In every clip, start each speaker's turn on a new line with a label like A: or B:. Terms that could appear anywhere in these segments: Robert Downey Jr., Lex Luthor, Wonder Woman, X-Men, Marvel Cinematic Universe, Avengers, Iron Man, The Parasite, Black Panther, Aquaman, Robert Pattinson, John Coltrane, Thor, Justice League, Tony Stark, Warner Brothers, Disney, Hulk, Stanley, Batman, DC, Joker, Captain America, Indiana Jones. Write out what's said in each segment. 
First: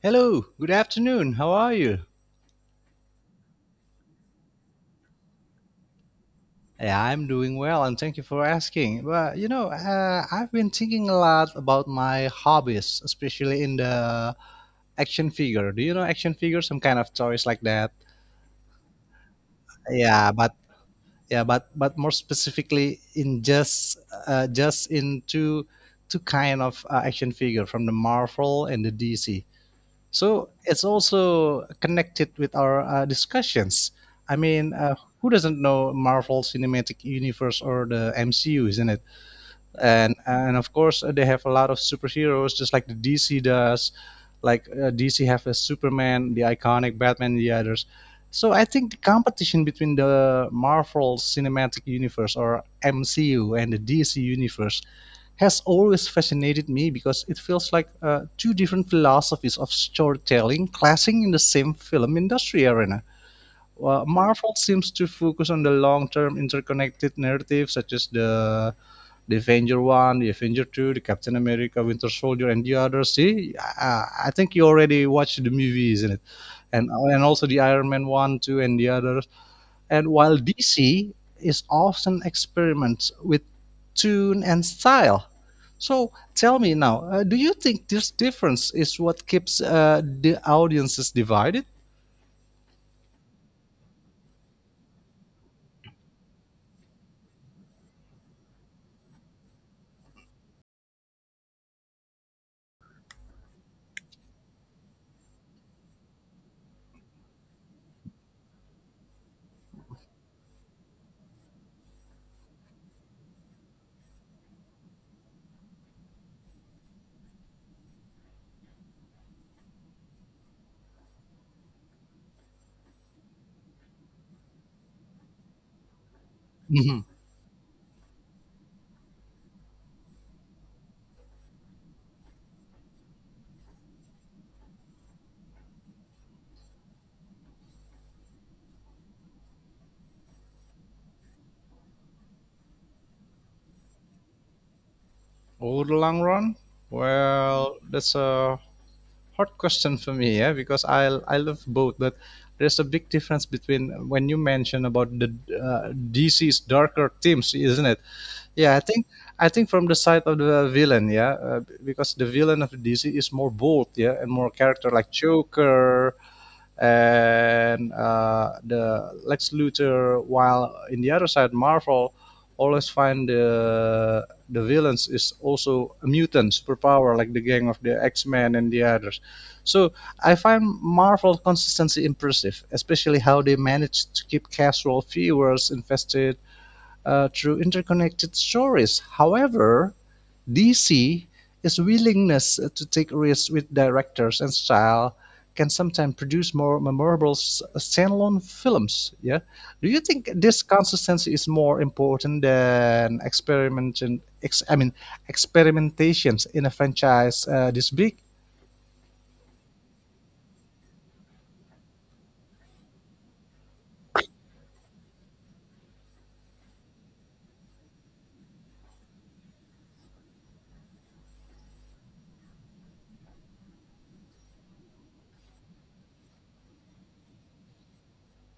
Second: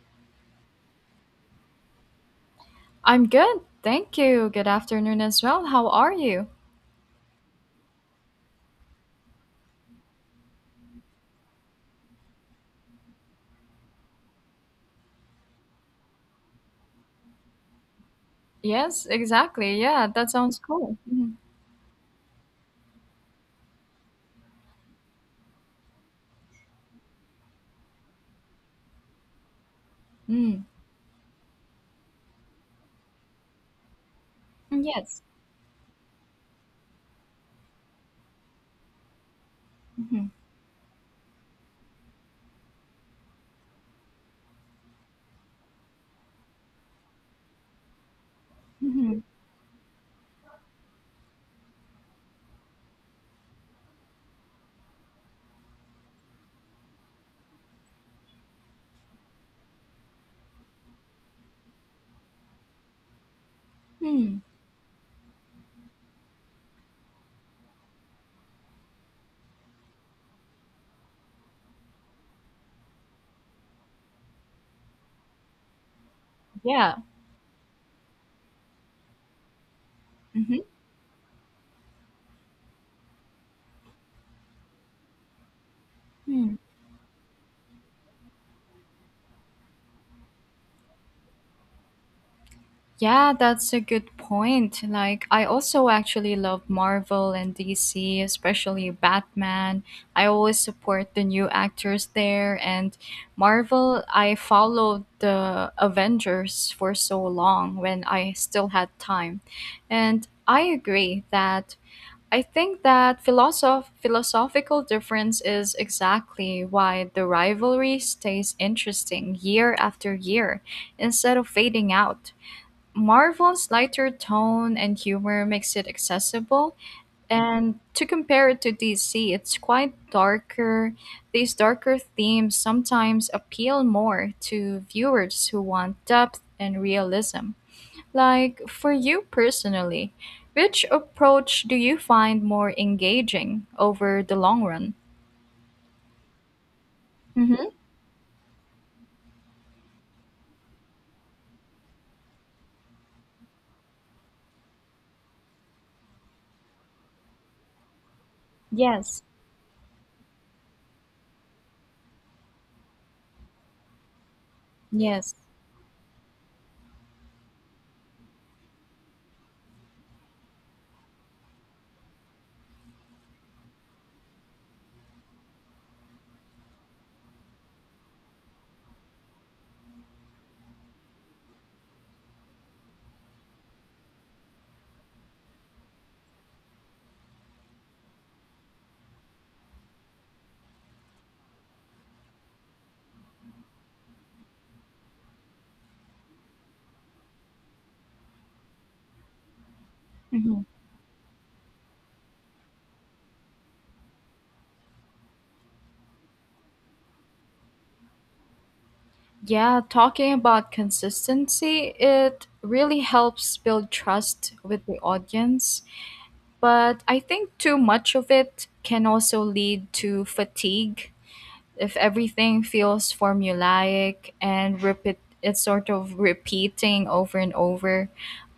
A: Hello, good afternoon. How are you?
B: I'm good. Thank you. Good afternoon as well. How are you?
A: Yeah, I'm doing well and thank you for asking. Well, I've been thinking a lot about my hobbies, especially in the action figure. Do you know action figure? Some kind of toys like that.
B: Yes, exactly. Yeah,
A: Yeah,
B: that
A: but
B: sounds cool.
A: yeah, but more specifically in just in two kind of action figure from the Marvel and the DC. So
B: Mm-hmm.
A: it's also connected with our discussions. I mean,
B: Mm.
A: uh,
B: Yes.
A: who doesn't know Marvel Cinematic Universe or the MCU, isn't it? and
B: Mm-hmm.
A: and of course they have a lot of superheroes just like the dc does, like dc have a superman, the iconic batman, and the others. So I think the
B: Mm-hmm.
A: competition between the marvel cinematic universe or mcu and the dc universe has always fascinated me, because it feels like two different philosophies of storytelling clashing in the same film industry arena. Well,
B: Mm.
A: Marvel seems to focus on the long-term interconnected narrative, such as the Avenger One, the Avenger Two, the Captain America, Winter Soldier, and the others. See, I think you already watched the movie, isn't it? And
B: Yeah.
A: and also the Iron Man One, Two, and the others. And while
B: Mm-hmm.
A: DC is often experiments with tune and style. So tell
B: Mm.
A: me now, do you think this difference is what keeps the audiences divided?
B: Yeah, that's a good point. Like, I also actually love Marvel and DC, especially Batman. I always support the new actors there. And Marvel, I followed the Avengers for so long when I still had time. And I agree that I think that philosophical difference is exactly why the rivalry stays interesting year after year instead of fading out. Marvel's lighter tone and humor makes it accessible,
A: Mhm.
B: and to compare it to DC, it's quite darker. These darker themes sometimes appeal more to viewers who want depth and realism. Like, for you personally, which approach do you find more engaging over the long run?
A: Over the long run?
B: Mm-hmm.
A: Well, that's a hard question for me, yeah, because I love both, but there's a big difference between when you mention about the DC's darker themes, isn't it? Yeah, I think
B: Yes,
A: I think from the side of the villain, yeah, because the villain of DC is more bold, yeah, and more character like
B: yes.
A: Joker and the Lex Luthor, while in the other side, Marvel always find the villains is also mutants superpower like the gang of the X-Men and the others. So I find Marvel consistency impressive, especially how they manage to keep casual viewers invested through interconnected stories. However, DC is willingness to take risks with directors and style can sometimes produce more memorable standalone films. Yeah, do you think this consistency is more important than experimentation? I mean, experimentations in a franchise this big?
B: Yeah, talking about consistency, it really helps build trust with the audience. But I think too much of it can also lead to fatigue if everything feels formulaic and repeat it's sort of repeating over and over.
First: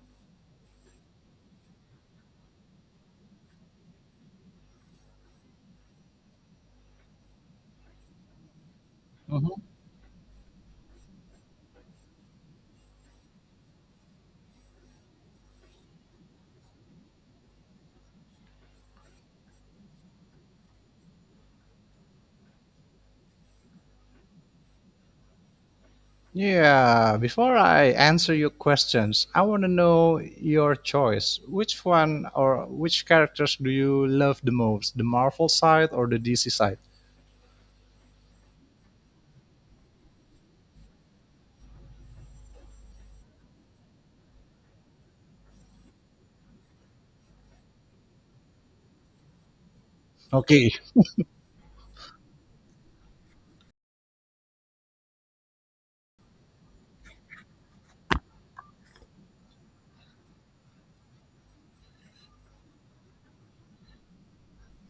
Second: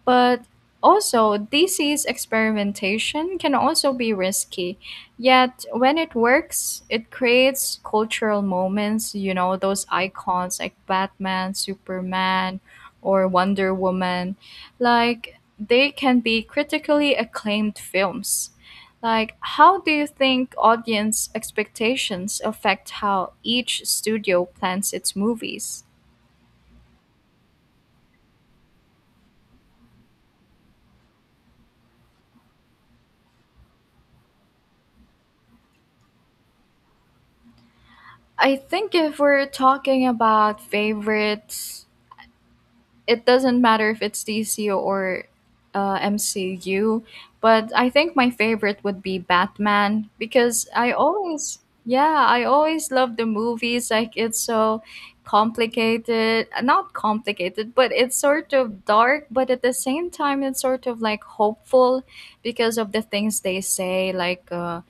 B: But also, DC's experimentation can also be risky. Yet, when it works, it creates cultural moments,
A: Mhm.
B: those icons like Batman, Superman, or Wonder Woman. Like, they can be critically acclaimed films. Like, how do you think audience expectations affect how each studio plans its movies?
A: Yeah, before I answer your questions, I want to know your choice. Which one or which characters do you love the most? The Marvel side or the DC side?
B: I think if we're talking about favorites, it doesn't matter if it's DC or MCU, but I think my favorite would be Batman because
A: Okay.
B: I always, yeah, I always love the movies. Like it's so complicated, not complicated, but it's sort of dark, but at the same time, it's sort of like hopeful because of the things they say, like,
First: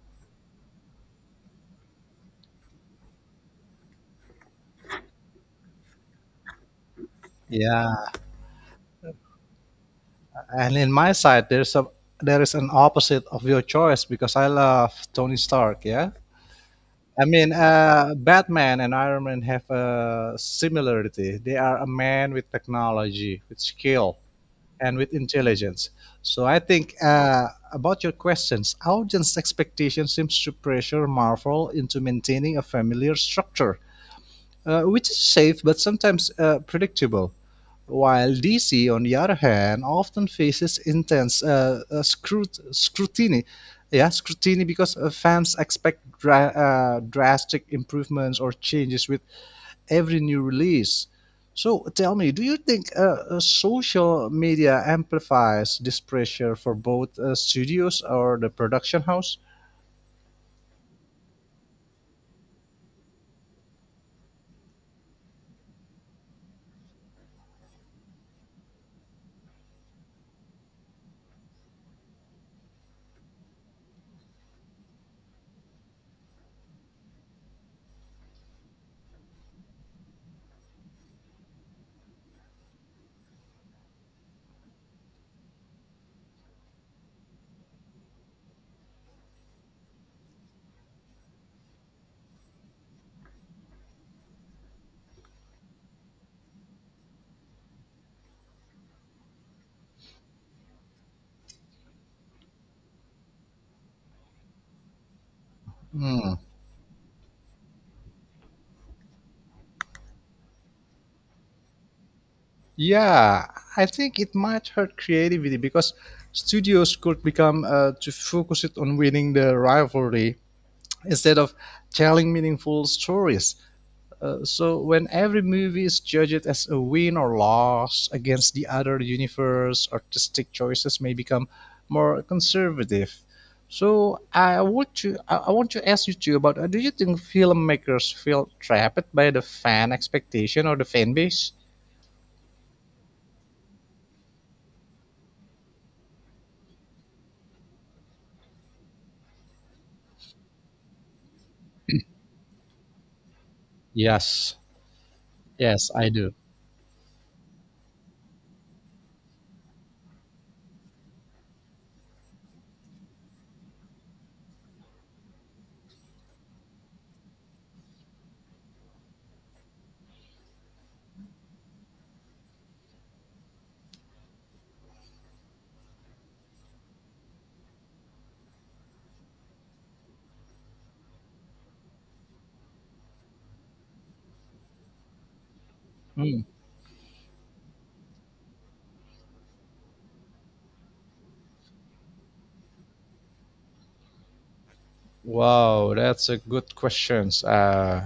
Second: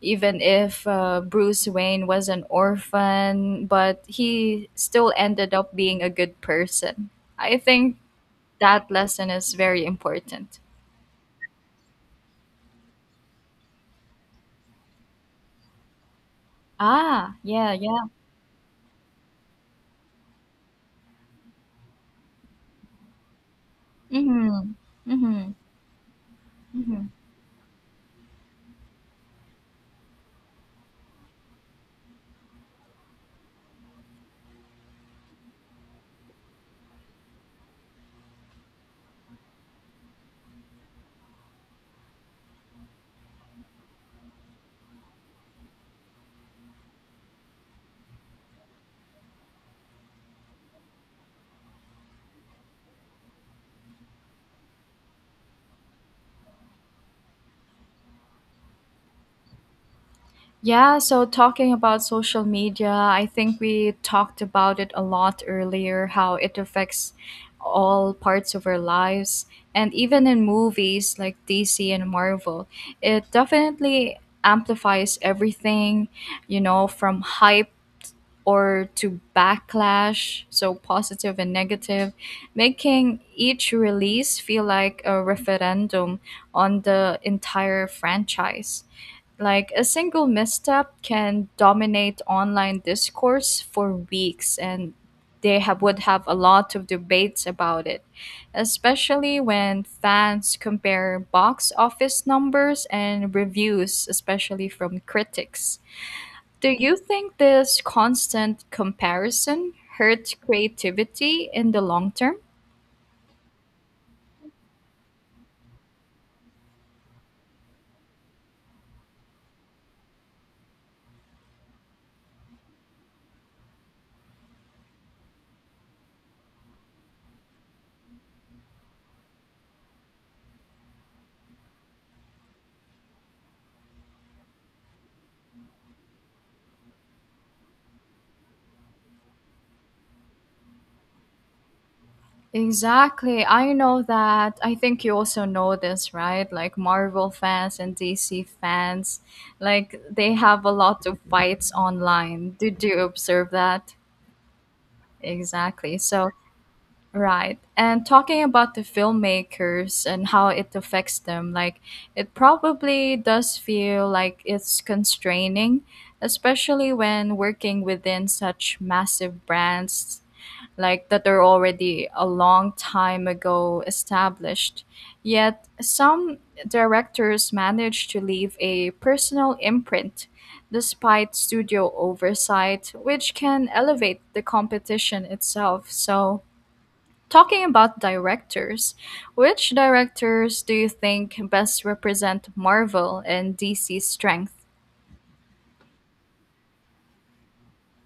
B: even if Bruce Wayne was an orphan, but he still ended up being a good person. I think
A: Yeah,
B: that lesson is very important.
A: and in my side there is an opposite of your choice because I love Tony Stark, yeah? I
B: Ah,
A: mean,
B: yeah, yeah.
A: uh, Batman and Iron Man have a similarity. They are a man with technology, with skill,
B: Mm-hmm.
A: and with
B: Mm-hmm.
A: intelligence. So I think
B: Mm-hmm.
A: about your questions, audience expectation seems to pressure Marvel into maintaining a familiar structure, which is safe but sometimes predictable. While DC, on the other hand, often faces intense scrutiny, yeah, scrutiny because fans expect drastic improvements or changes with every new release. So tell me, do you think social media amplifies this pressure for both studios or the production house?
B: Yeah, so talking about social media, I think we talked about it a lot earlier, how it affects all parts of our lives. And even in movies like DC and Marvel, it definitely amplifies everything, from hype or to backlash, so positive and negative, making each release feel like a referendum on the entire franchise. Like a single misstep can dominate online discourse for weeks and would have a lot of debates about it, especially when fans compare box office numbers and reviews, especially from critics. Do you think this constant comparison hurts creativity in the long term?
A: Yeah, I think it might hurt creativity because studios could become to focus it on winning the rivalry instead of telling meaningful stories. So when every movie is judged as a win or loss against the other universe, artistic choices may become more conservative. So I want to ask you too about do you think filmmakers feel trapped by the fan expectation or the fan base?
B: Exactly. I know that. I think you also know this, right? Like Marvel fans and DC fans, like they have a lot of fights online. Did you observe that?
A: Yes, yes,
B: Exactly.
A: I
B: So
A: do.
B: right. And talking about the filmmakers and how it affects them, like it probably does feel like it's constraining, especially when working within such massive brands like that are already a long time ago established. Yet some directors manage to leave a personal imprint despite studio oversight, which can elevate the competition itself.
A: Hmm.
B: So talking about directors, which directors do you think best represent Marvel and DC's strength?
A: Wow, that's a good question.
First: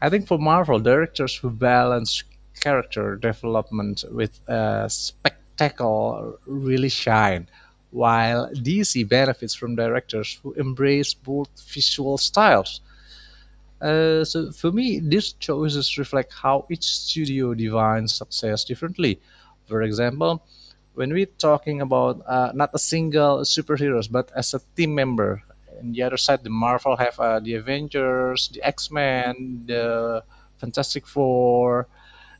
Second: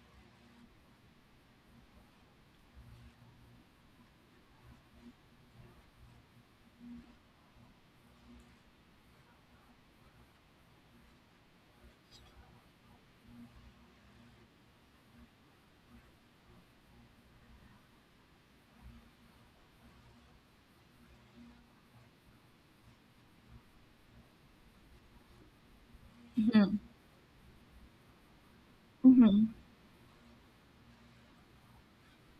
A: I think for Marvel, directors who balance character development with spectacle really shine, while DC benefits from directors who embrace both visual styles. So for me, these choices reflect how each studio defines success differently. For example, when we're talking about not a single superheroes, but as a team member, on the other side, the
B: Mm-hmm.
A: Marvel have the Avengers, the X
B: Mm-hmm.
A: Men, the Fantastic Four,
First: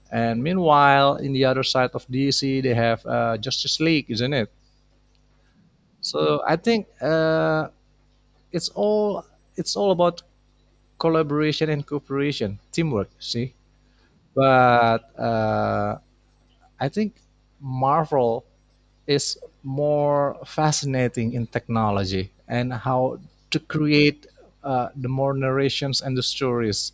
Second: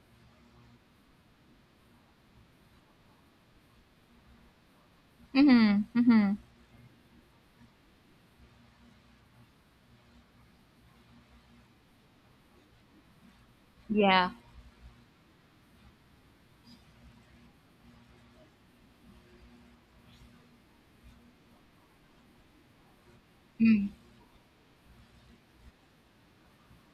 A: and meanwhile, in the other side of DC, they have Justice League, isn't it?
B: Mm-hmm. Mm-hmm.
A: So I think it's all it's all about collaboration and cooperation, teamwork. See,
B: Yeah.
A: but I think Marvel is more fascinating in technology and how to create the more narrations and the stories.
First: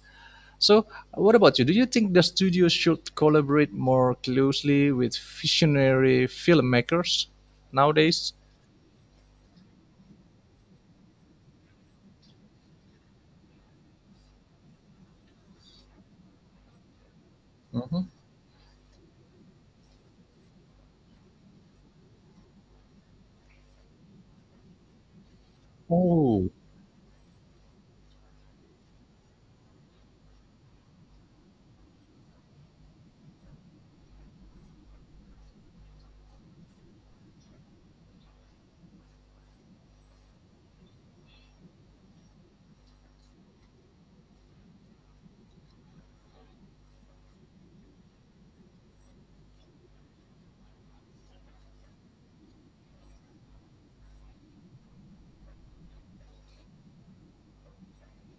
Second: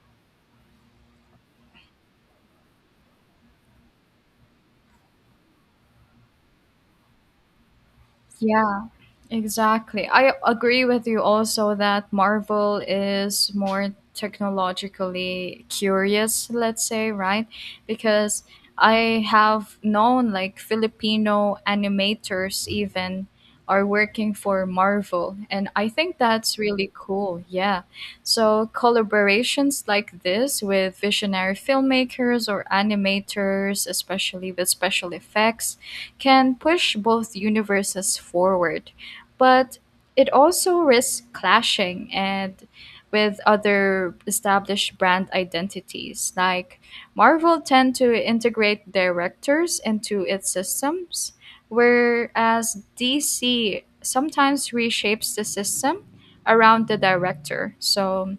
A: So, what about you? Do you think the studio should collaborate more closely with visionary filmmakers nowadays?
B: Yeah, exactly. I agree with you also that Marvel is more technologically curious, let's say, right?
A: Mhm.
B: Because I have known like Filipino animators even are working for Marvel, and I think
A: Oh.
B: that's really cool. Yeah. So collaborations like this with visionary filmmakers or animators, especially with special effects, can push both universes forward, but it also risks clashing and with other established brand identities. Like Marvel tend to integrate directors into its systems, whereas DC sometimes reshapes the system around the director. So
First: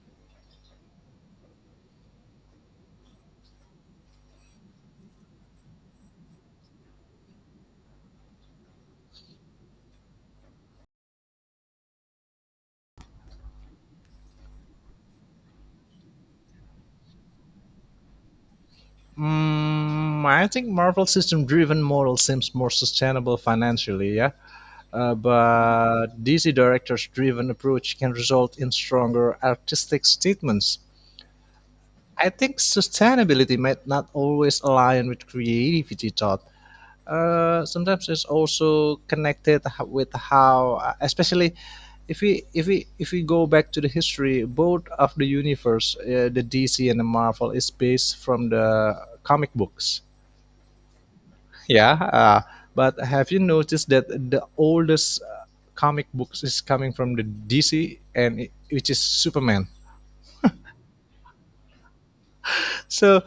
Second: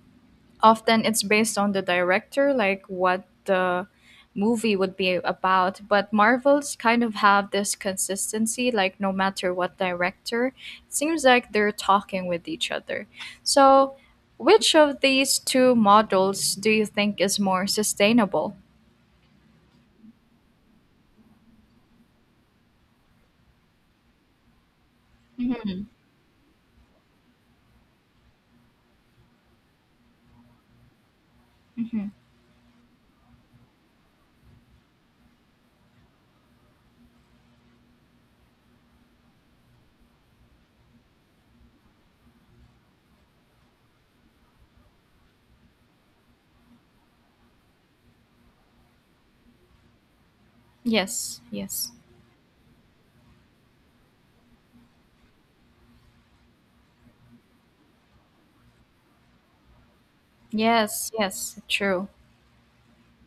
B: often it's based on the director, like what the movie would be about. But Marvels kind of have this consistency, like no matter what director, it seems like they're talking with each other. So, which of these two models do you think is more sustainable?
A: I think Marvel system-driven model seems more sustainable financially, yeah. Uh,
B: Hmm.
A: but DC directors-driven approach can result in stronger artistic statements.
B: Hmm.
A: I think sustainability might not always align with creativity thought. Sometimes it's also connected with how, especially if we go back to the history. Both of the universe, the DC and the Marvel, is based from the comic books,
B: Yes, yes,
A: yeah, but have you noticed that the oldest comic books is coming from the DC, and it, which is Superman?
B: yes, yes, true.
A: So,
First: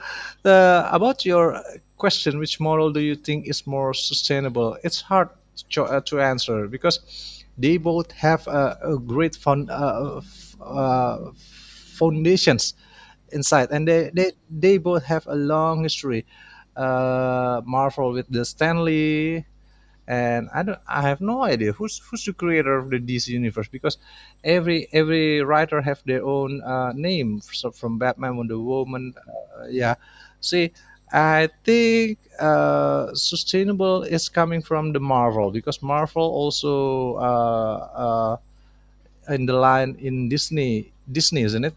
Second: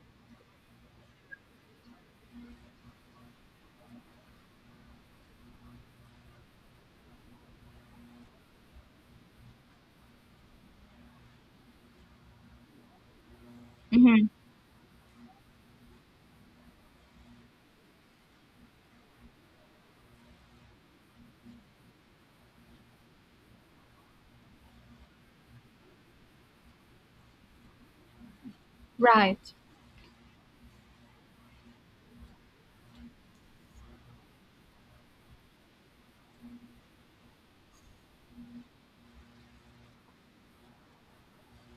A: about your question, which model do you think is more sustainable? It's hard to to answer because they both have a great foundations inside, and they,
B: Hmm.
A: they they both have a long history. Marvel with the Stanley, and I have no idea who's the creator of the DC universe, because every writer have their own name, so from Batman, Wonder Woman,
B: Right,
A: yeah. See, I think sustainable is coming from the Marvel, because Marvel also in the line in Disney, isn't it?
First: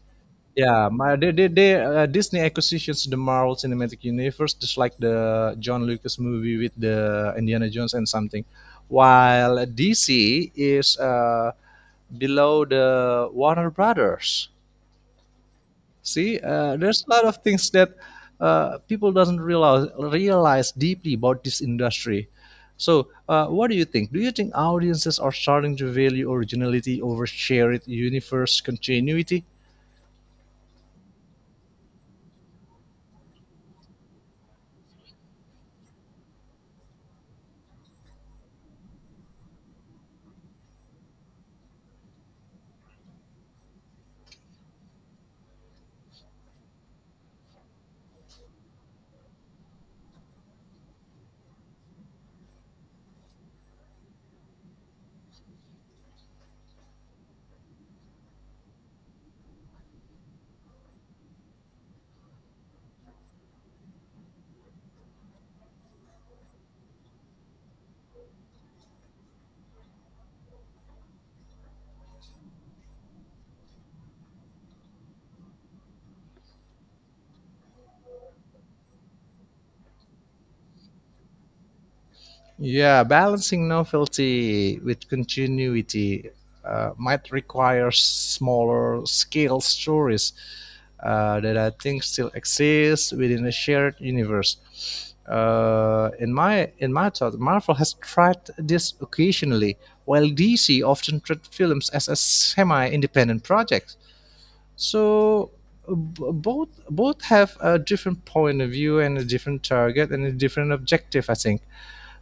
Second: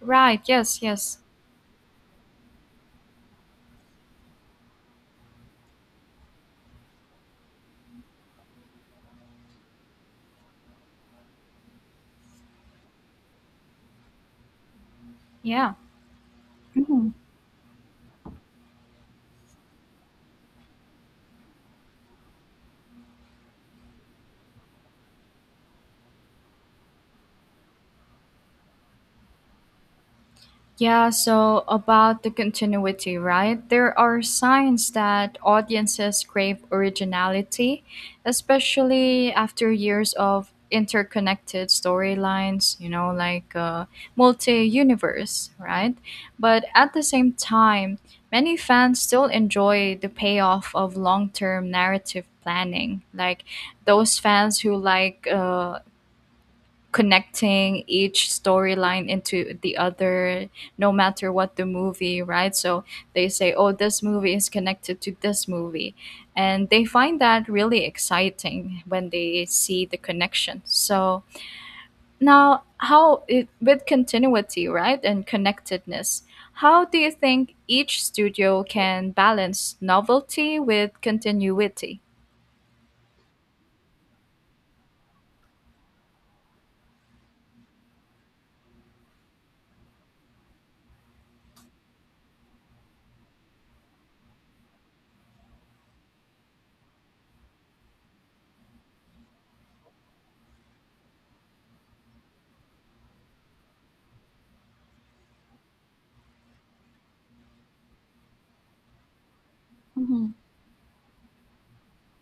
B: right, yes,
A: Yeah, my
B: yes,
A: they, they, they uh, Disney acquisitions the Marvel Cinematic Universe, just like the John Lucas movie with the Indiana Jones and something, while DC is below the Warner Brothers.
B: yeah.
A: See, there's a lot of things that people doesn't realize deeply about this industry. So, what do you think? Do you think audiences are starting to value originality over shared universe continuity?
B: Yeah, so about the continuity, right? There are signs that audiences crave originality, especially after years of interconnected storylines, multi universe, right? But at the same time, many fans still enjoy the payoff of long term narrative planning, like those fans who like connecting each storyline into the other no matter what the movie, right? So they say, oh, this movie is connected to this movie, and they find that really exciting when they see the connection. So now how it, with continuity, right, and connectedness, how do you think each studio can balance novelty with continuity?
A: Yeah, balancing novelty with continuity might require smaller scale stories that I think still exist within a shared universe. In my thought, Marvel has tried this occasionally, while DC often treat films as a semi-independent project. So both have a different point of view and a different target and
B: Hmm.
A: a different objective, I think.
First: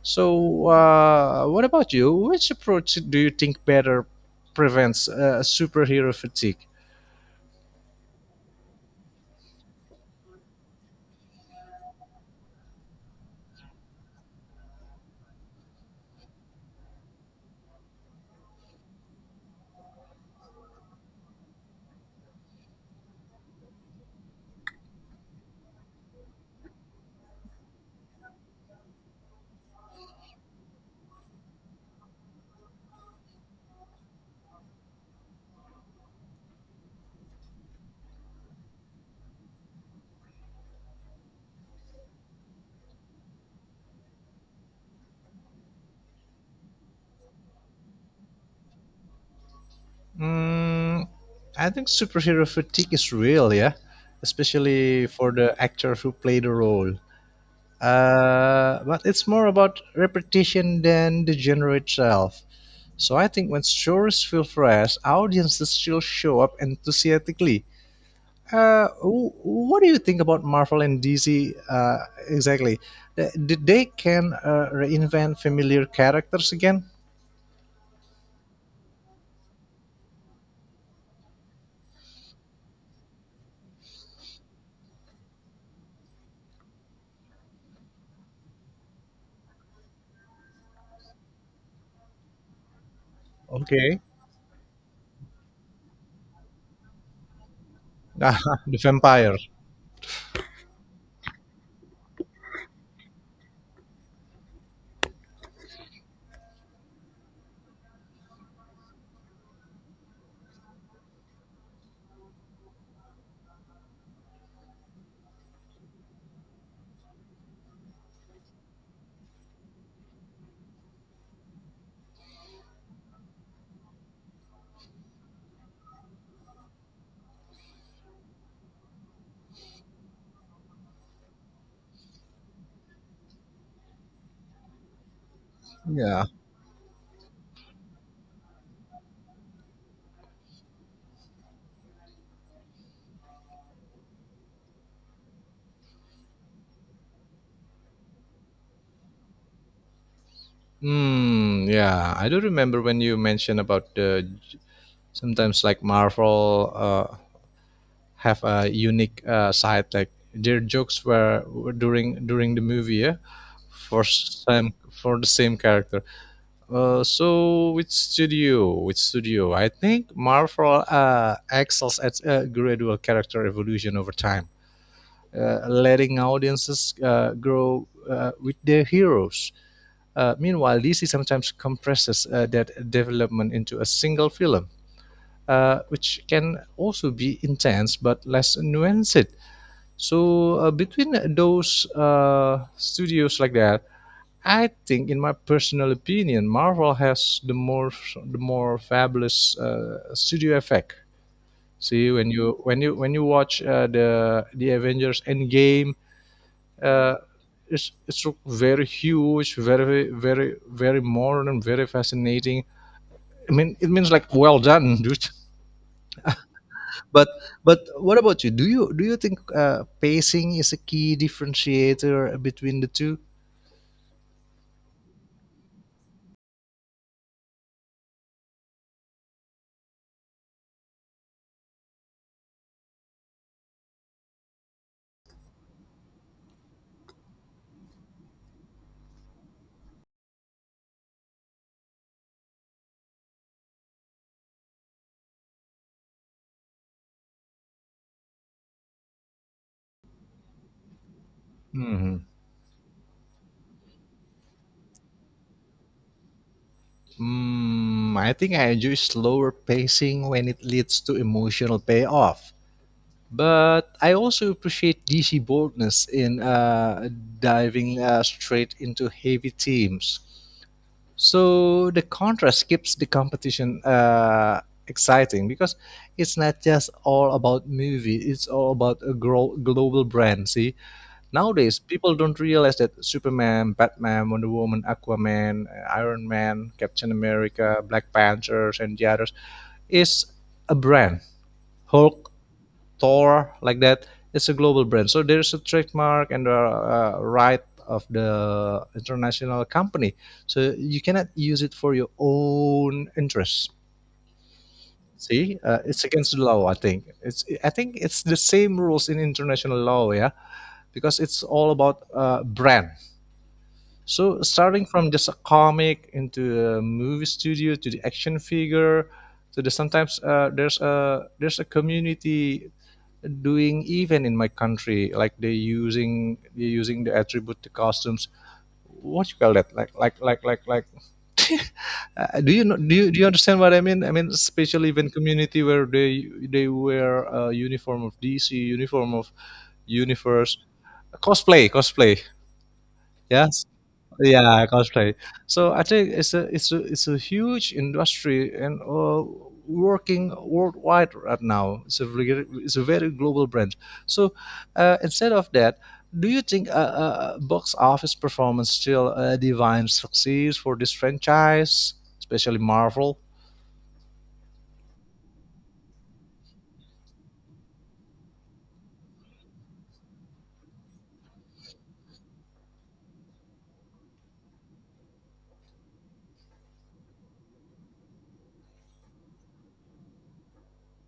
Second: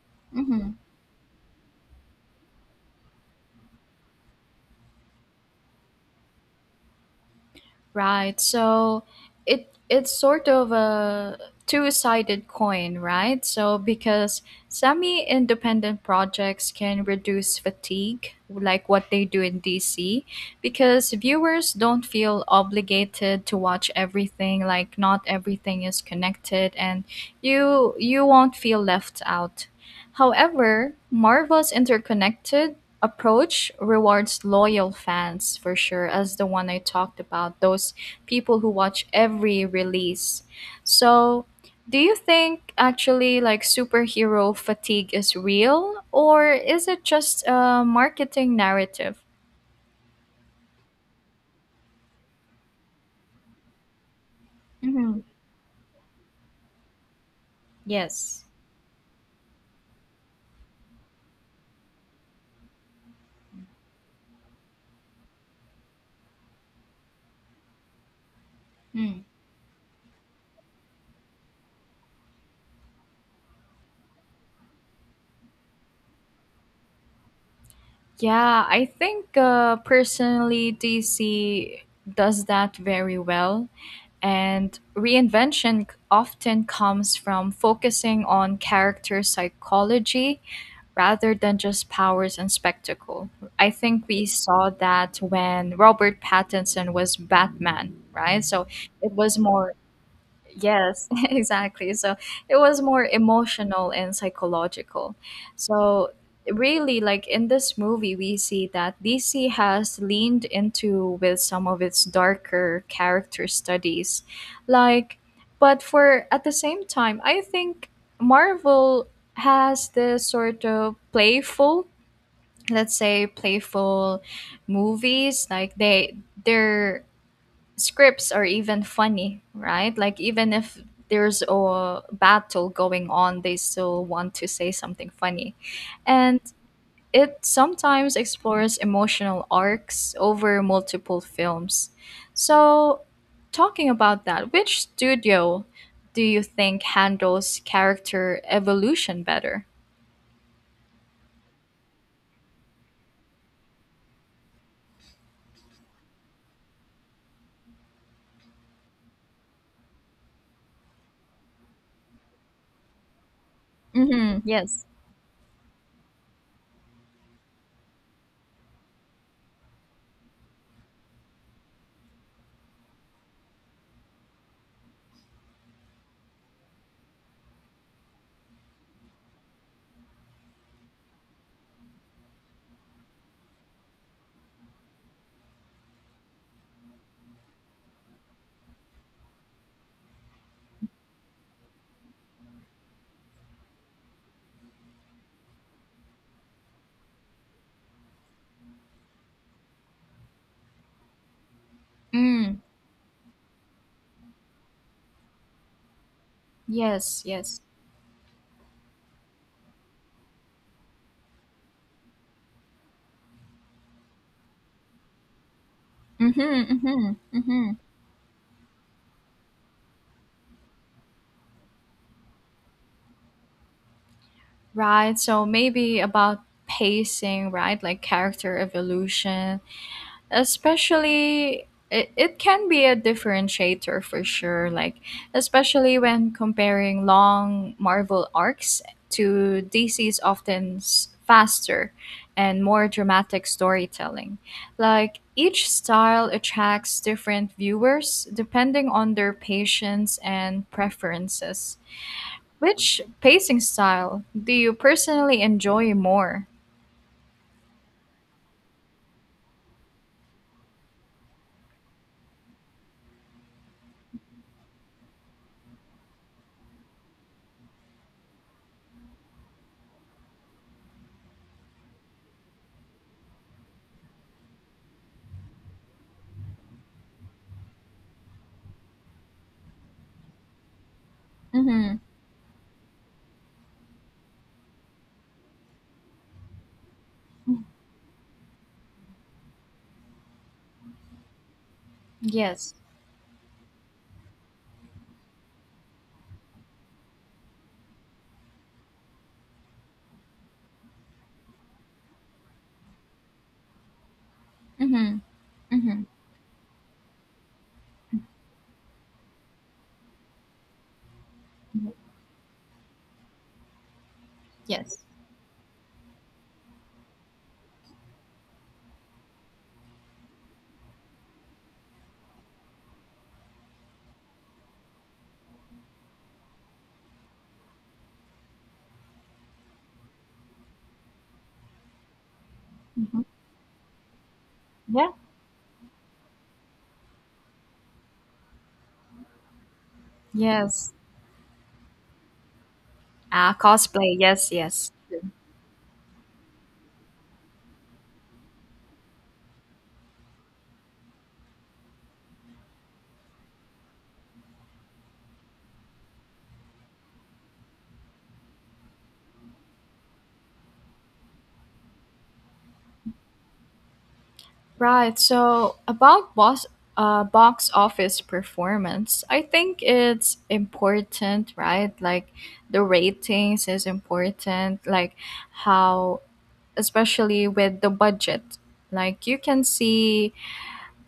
A: So,
B: Hmm.
A: what about you? Which approach do you think better prevents superhero fatigue?
B: Right. So it's sort of a two-sided coin, right? So because semi-independent projects can reduce fatigue, like what they do in DC, because viewers don't feel obligated to watch everything, like not everything is connected and you won't feel left out. However, Marvel's interconnected approach rewards loyal fans for sure, as the one I talked about, those people who watch every release. So, do you think actually like superhero fatigue is real, or is it just a marketing narrative?
A: Mm, I think superhero fatigue is real, yeah, especially
B: Hmm.
A: for the actor who play the role.
B: Yes.
A: But it's more about repetition than the genre itself. So I think when stories feel fresh, audiences still show up enthusiastically. What do you think about Marvel and DC exactly? Did they can reinvent familiar characters again?
B: Yeah, I think personally, DC does that very well. And reinvention often comes from focusing on character psychology rather than just powers and spectacle. I
A: Okay.
B: think we saw that when Robert Pattinson was Batman, right? So
A: The
B: it
A: vampire.
B: was more yes, exactly. So it was more emotional and psychological. So really like in this movie we see that DC has leaned into with some of its darker character studies. Like but for at the same time I think Marvel has this sort of playful, let's say, playful movies like they're scripts are even funny, right? Like even if there's a battle going on, they still want to say something funny.
A: Yeah.
B: And it sometimes explores emotional arcs over multiple films. So, talking about that, which studio do you think handles character evolution better?
A: Hmm. Yeah. I do remember when you mentioned about the sometimes like Marvel have a unique side, like their jokes were during the movie, yeah, for
B: Mm-hmm.
A: some
B: Yes.
A: for the same character. So which studio? I think Marvel excels at a gradual character evolution over time, letting audiences grow with their heroes. Meanwhile, DC sometimes compresses that development into a single film, which can also be intense but less nuanced. So between those studios like that, I think, in my personal opinion, Marvel has the more fabulous studio effect. See, when you
B: Mm,
A: watch the Avengers Endgame, uh,
B: yes, yes.
A: it's very huge, very very very modern, very fascinating. I mean, it means like well done, dude.
B: Mm-hmm, mm-hmm,
A: But
B: mm-hmm.
A: but what about you? Do you think pacing is a key differentiator between the two?
B: Right. So maybe about pacing, right? Like character evolution, especially it can be a differentiator for sure. Like, especially when comparing long Marvel arcs to DC's often faster and more dramatic storytelling. Like, each style attracts different viewers depending on their patience and preferences. Which pacing style do you personally enjoy more?
A: Mm, I think I enjoy slower pacing when it leads to emotional payoff. But I also appreciate DC boldness in diving straight into heavy themes. So the contrast keeps the competition exciting, because it's not just all about movie; it's all about a global brand. See, nowadays
B: Mm-hmm.
A: people don't realize that Superman, Batman, Wonder Woman, Aquaman, Iron Man, Captain America, Black Panthers, and the others is a brand. Hulk,
B: Yes.
A: Thor, like that. It's a global brand, so there's a trademark and the right of the international company. So you cannot use it for your own interests.
B: Mm-hmm.
A: See,
B: Mm-hmm.
A: it's against the law. I think it's the same rules in international law, yeah, because it's all
B: Hmm.
A: about brand. So starting
B: Yes.
A: from just a comic into a movie studio to the action figure, to the sometimes there's a community doing even in my country like they using the attribute the costumes what you call that like do you know do
B: Mm-hmm.
A: you understand what I mean, I mean especially even
B: Yeah.
A: community where they wear a uniform of DC, uniform of universe.
B: Yes.
A: Cosplay, cosplay,
B: Ah,
A: yes,
B: cosplay. Yes,
A: yeah,
B: yes.
A: cosplay. So I think it's a huge industry and working worldwide right now. It's a very global brand. So instead of that, do you think a box office performance still defines success for this franchise, especially Marvel?
B: Right. So about box office performance, I think it's important, right? Like the ratings is important. Like how, especially with the budget, like you can see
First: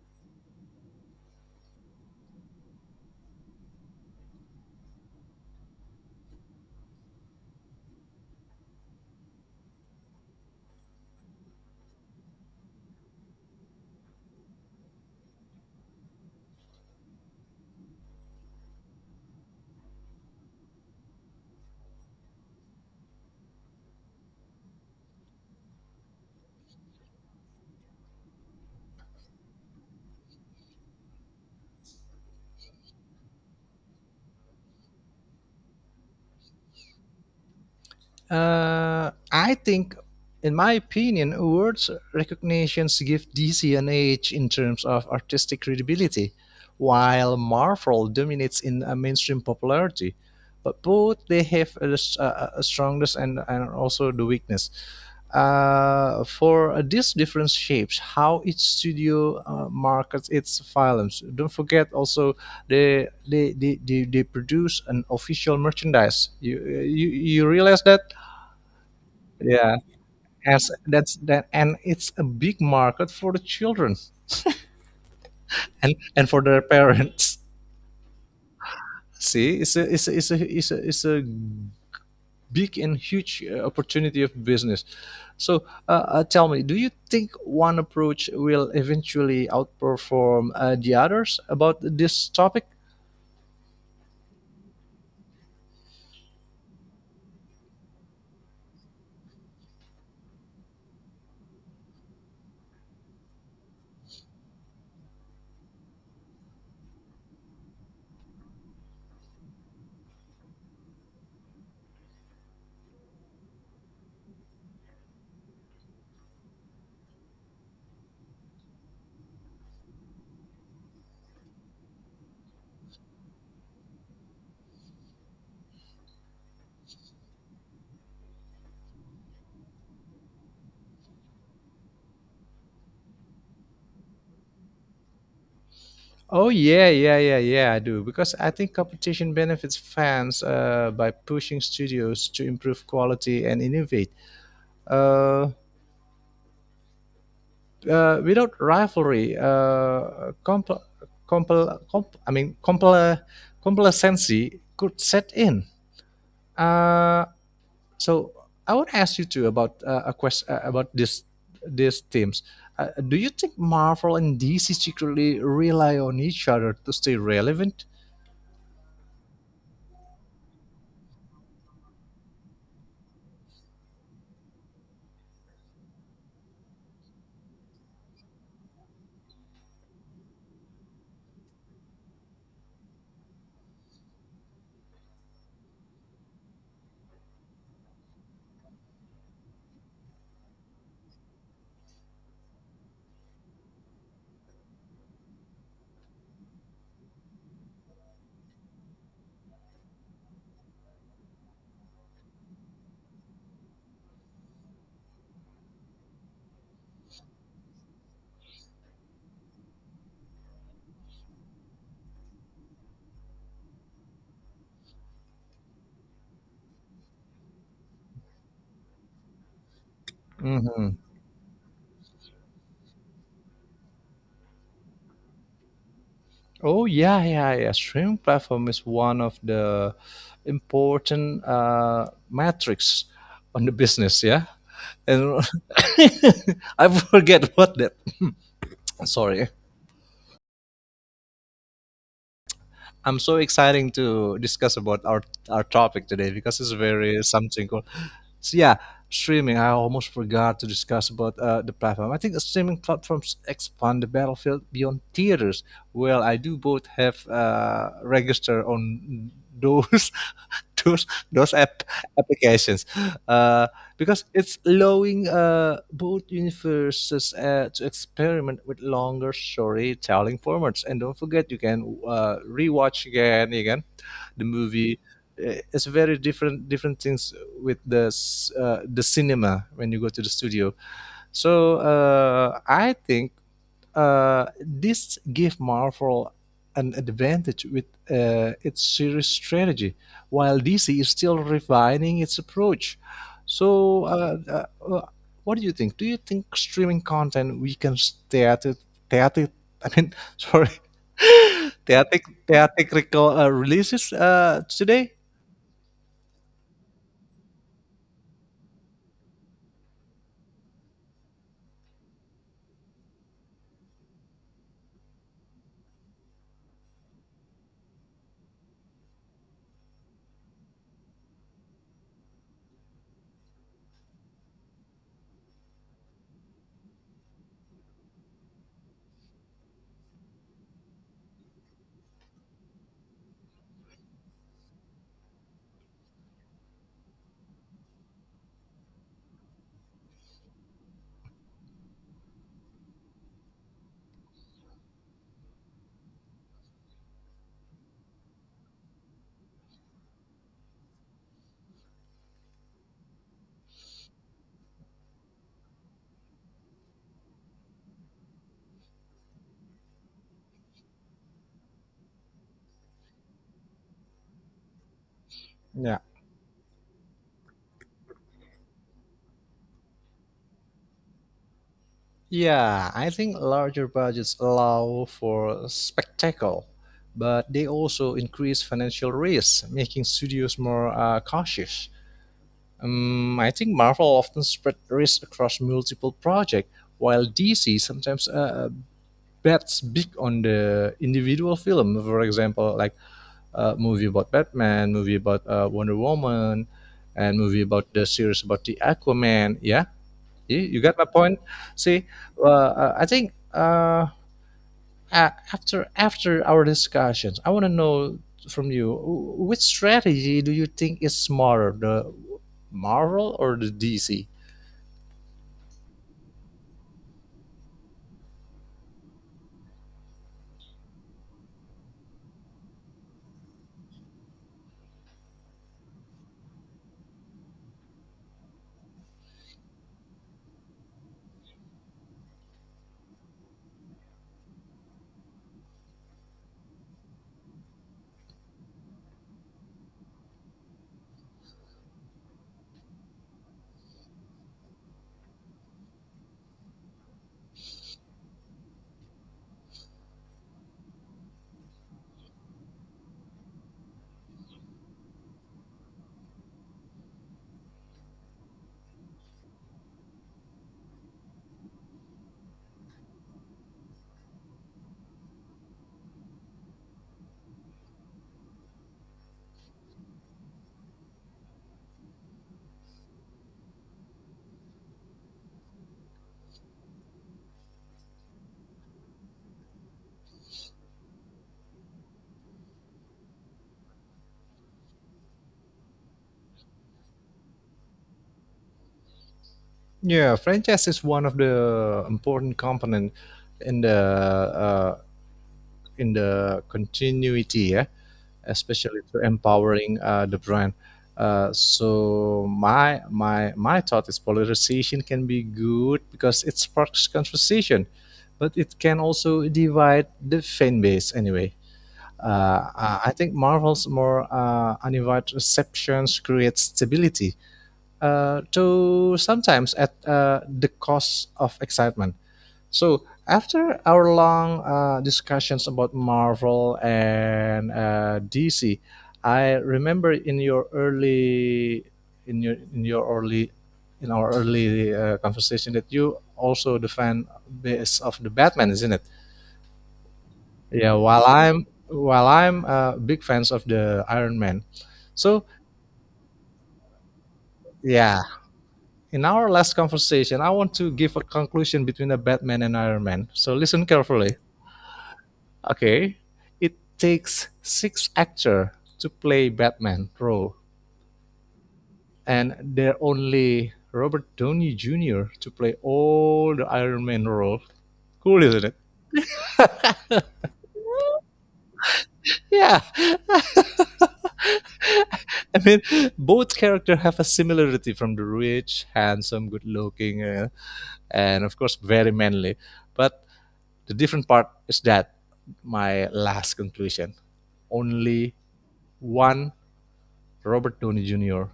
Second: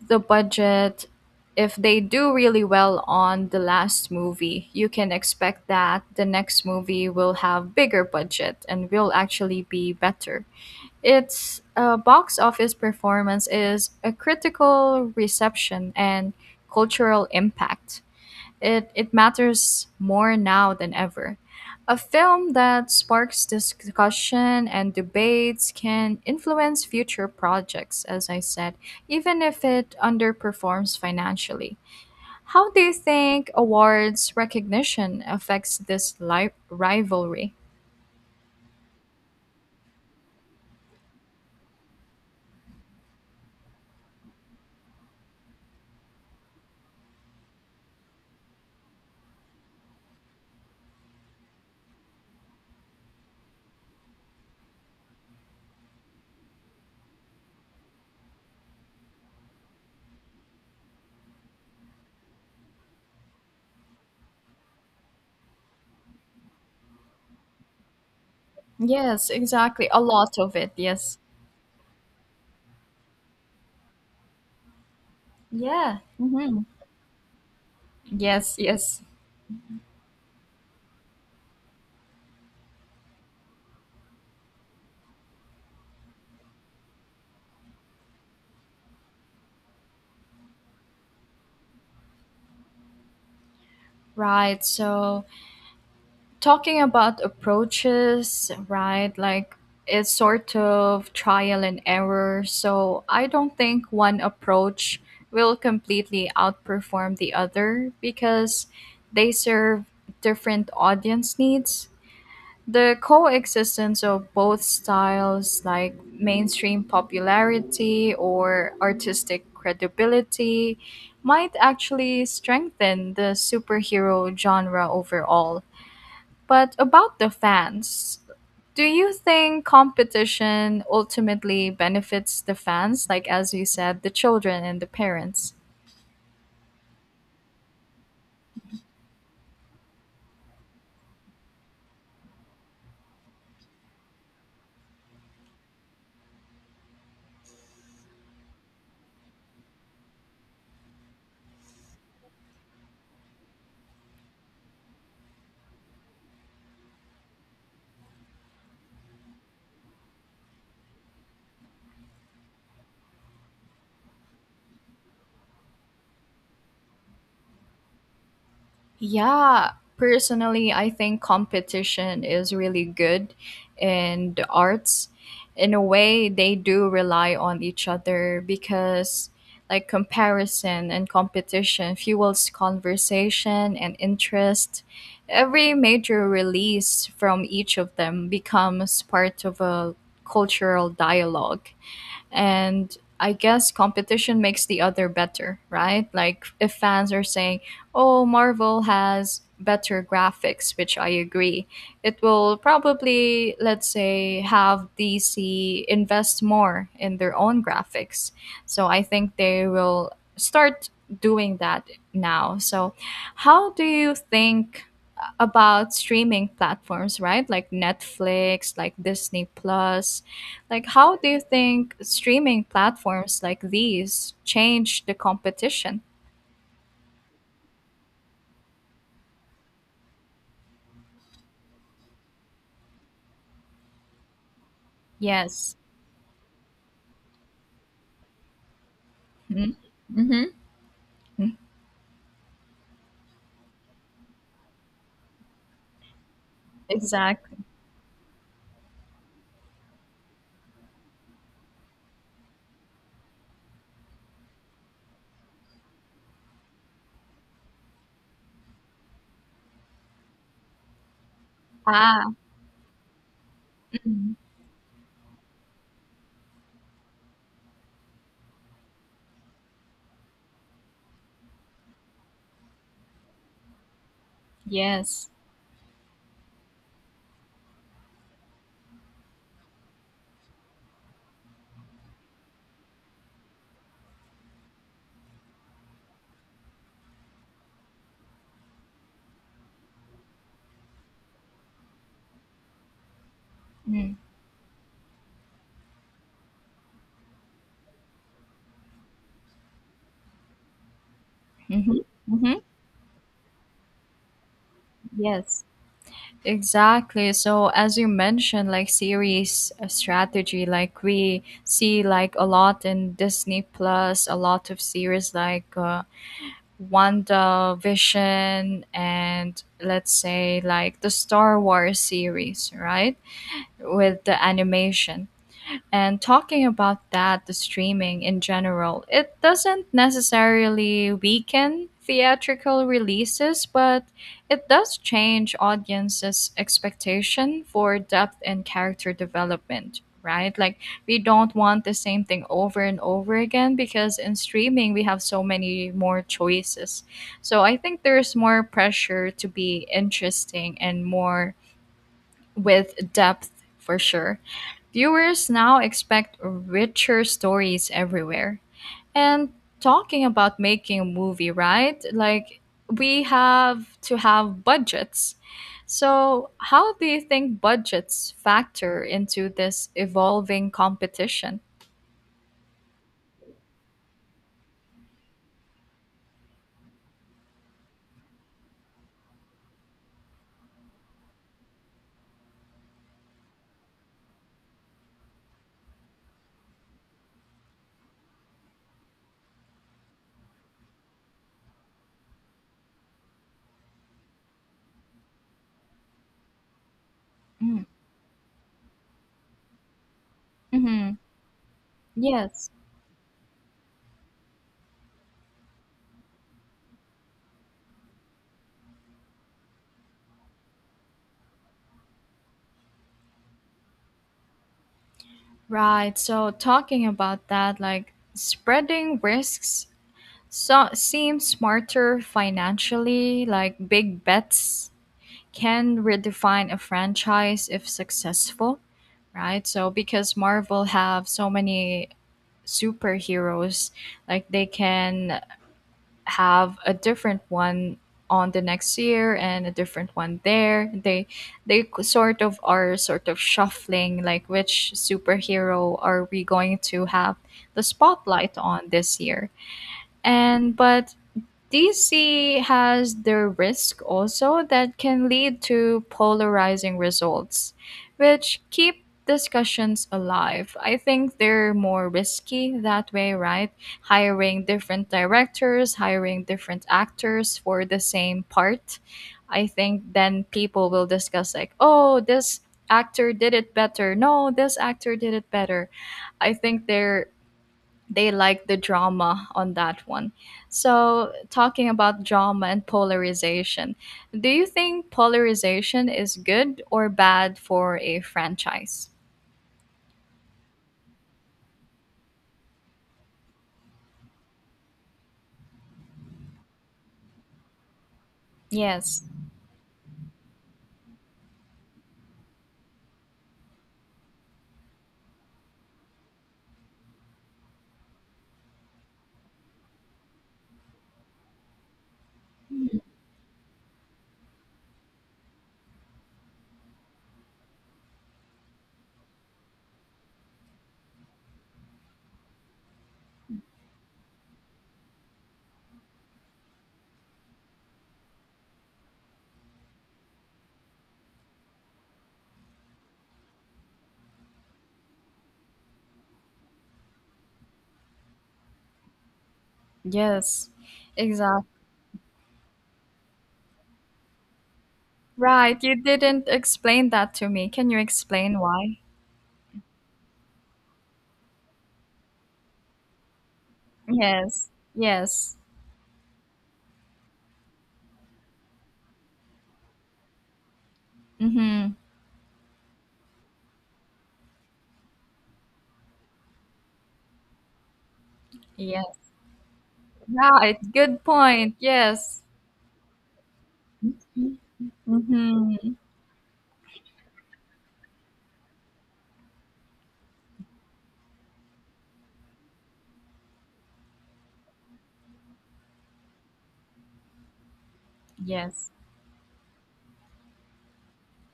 B: the budget, if they do really well on the last movie you can expect that the next movie will have bigger budget and will actually be better. Its box office performance is a critical reception and cultural impact, it matters more now than ever. A film that sparks discussion and debates can influence future projects, as I said, even if it underperforms financially. How do you think awards recognition affects this rivalry?
A: I think, in my opinion, awards recognitions give DC an edge in terms of artistic credibility, while Marvel dominates in mainstream popularity. But both they have a strongest and also the weakness. For these different shapes, how each studio markets its films. Don't forget also they produce an official merchandise. You, you you realize that?
B: Yes,
A: Yeah,
B: exactly. A lot of
A: as
B: it,
A: that's
B: yes.
A: that, and it's a big market for the children and
B: Yeah.
A: for
B: Hmm.
A: their parents.
B: Yes, yes.
A: See, it's a it's a big and huge opportunity of business. So, tell me, do you think one approach will eventually outperform the others about this topic?
B: Right. So talking about approaches, right? Like it's sort of trial and error. So I don't think one approach will completely outperform the other because they serve different audience needs. The coexistence of both styles, like mainstream popularity or artistic credibility, might actually strengthen the superhero genre overall. But about the fans, do you think competition ultimately benefits the fans, like as you said, the children and the parents?
A: Oh yeah, yeah, yeah, yeah, I do because I think competition benefits fans by pushing studios to improve quality and innovate. Uh, Without rivalry, compl- comp- I mean compl- complacency could set in. Uh, so I would ask you too about a question about this these teams. Do you think Marvel and DC secretly rely on each other to stay relevant?
B: Yeah, personally, I think competition is really good in the arts. In a way, they do rely on each other because, like, comparison and competition fuels conversation and interest. Every major release from each of them becomes part of a cultural dialogue, and I guess competition makes the other better, right? Like if fans are saying, "Oh, Marvel has better graphics," which I agree, it will probably, let's say, have DC invest more in their own graphics. So I think they will start doing that now. So how do you think about streaming platforms, right? Like Netflix, like Disney Plus, like,
A: Mhm.
B: how do you think streaming platforms like these change the competition?
A: Oh yeah, yeah, yeah. Streaming platform is one of the important metrics on the business. Yeah, and
B: Yes.
A: I forget what that. Sorry.
B: Mm-hmm. Mm.
A: I'm so exciting to discuss about our topic today because it's very
B: Exactly.
A: something called, so yeah, streaming. I almost forgot to discuss about the platform. I think the streaming platforms expand the battlefield beyond theaters. Well, I do both have register on those those those app
B: Ah.
A: applications uh, because
B: Mhm.
A: it's allowing both universes to experiment with longer storytelling formats. And don't forget, you can rewatch again, again, the movie.
B: Yes.
A: It's very different things with the the cinema when you go to the studio. So I think uh, this gave Marvel an advantage with its series strategy while DC is still refining its approach. So, uh, what do you think? Do you think streaming content weakens theater, I mean, sorry,
B: Mm-hmm. Hmm.
A: theatrical releases today?
B: Yes. Exactly. So as you mentioned, like series strategy, like we see like a lot in Disney Plus, a lot of series like Wanda Vision and let's say like the Star Wars series, right? With the animation. And talking about that, the streaming in general, it doesn't necessarily weaken theatrical releases, but it does change audiences' expectation for depth and character development, right? Like, we don't want the same thing over and over again because in streaming, we have so many more choices. So I think there's more pressure to be interesting and more with depth for sure. Viewers now expect richer stories everywhere. And talking about making a movie, right? Like we have to have budgets.
A: Yeah.
B: So, how do you think budgets factor into this evolving competition?
A: Yeah, I think larger budgets allow for spectacle, but they also increase financial risks, making studios more cautious. I think Marvel often spread risk across multiple projects, while DC sometimes bets big on the individual film. For example, like a movie about Batman, movie about Wonder Woman, and movie about the series about the Aquaman. Yeah, you got my
B: Mm-hmm.
A: point. See,
B: Yes,
A: I think after our discussions, I want to know from you which strategy do you think is smarter, the Marvel or the DC?
B: right. So talking about that, like spreading risks so seems smarter financially, like big bets can redefine a franchise if successful, right? So because Marvel have so many superheroes, like they can have a different one on the next year and a different one there. They they sort of are sort of shuffling, like which superhero are we going to have the spotlight on this year. And but DC has the risk also that can lead to polarizing results, which keep discussions alive. I think they're more risky that way, right? Hiring different directors, hiring different actors for the same part. I think then people will discuss, like, oh, this actor did it better. No, this actor did it better. I think they like the drama on that one. So, talking about drama and polarization, do you think polarization is good or bad for a franchise?
A: Yeah, franchise is one of the important component in the uh, in the continuity, yeah, especially to
B: Yes,
A: empowering the brand. So my thought is polarization can be good because it sparks conversation, but it can also divide the fan base anyway. I think Marvel's more uninvited receptions creates stability to sometimes at the cost of excitement. So after our long discussions about Marvel and DC, I remember in your early in your in your early in our early conversation that you also the fan base of the Batman, isn't it?
B: yes,
A: Yeah.
B: exactly.
A: While I'm big fans of the Iron Man, so
B: Right, you didn't explain that to me. Can you
A: yeah,
B: explain why?
A: in our last conversation, I want to give a conclusion between the Batman and Iron Man. So listen carefully.
B: Yes, yes,
A: Okay. It takes 6 actors to play Batman role,
B: mm-hmm.
A: and there are only Robert Downey Jr. to play all the Iron Man role. Cool, isn't it?
B: Yes. Right, good point. Yes,
A: Yeah. I mean,
B: mm-hmm.
A: both characters have a similarity from the rich, handsome, good-looking, and of course very manly. But the different part is that my last conclusion only
B: Yes,
A: one Robert Downey Jr.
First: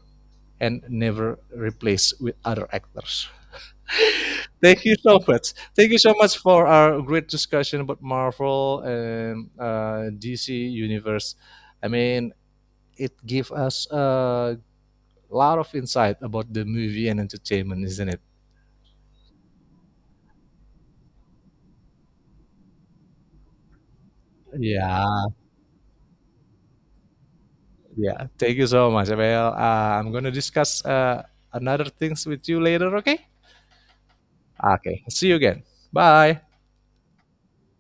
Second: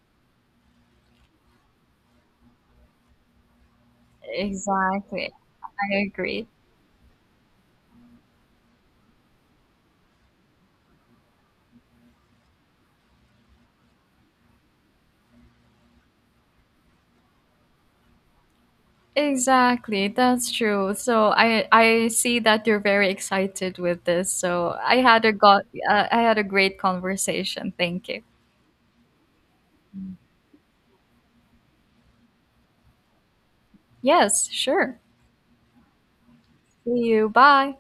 A: and never replaced with other actors. Thank you so
B: exactly.
A: much. Thank
B: I
A: you so much
B: agree.
A: for our great discussion about Marvel and DC Universe. I mean, it gave us a lot of insight about the movie and entertainment, isn't it?
B: Exactly, that's true. So I see that you're very excited with this. So
A: Yeah,
B: I had a great conversation. Thank you.
A: yeah. Thank you so much, well, I'm gonna discuss another things with you later. Okay.
B: Yes, sure.
A: Okay. See you again. Bye.
B: See you. Bye.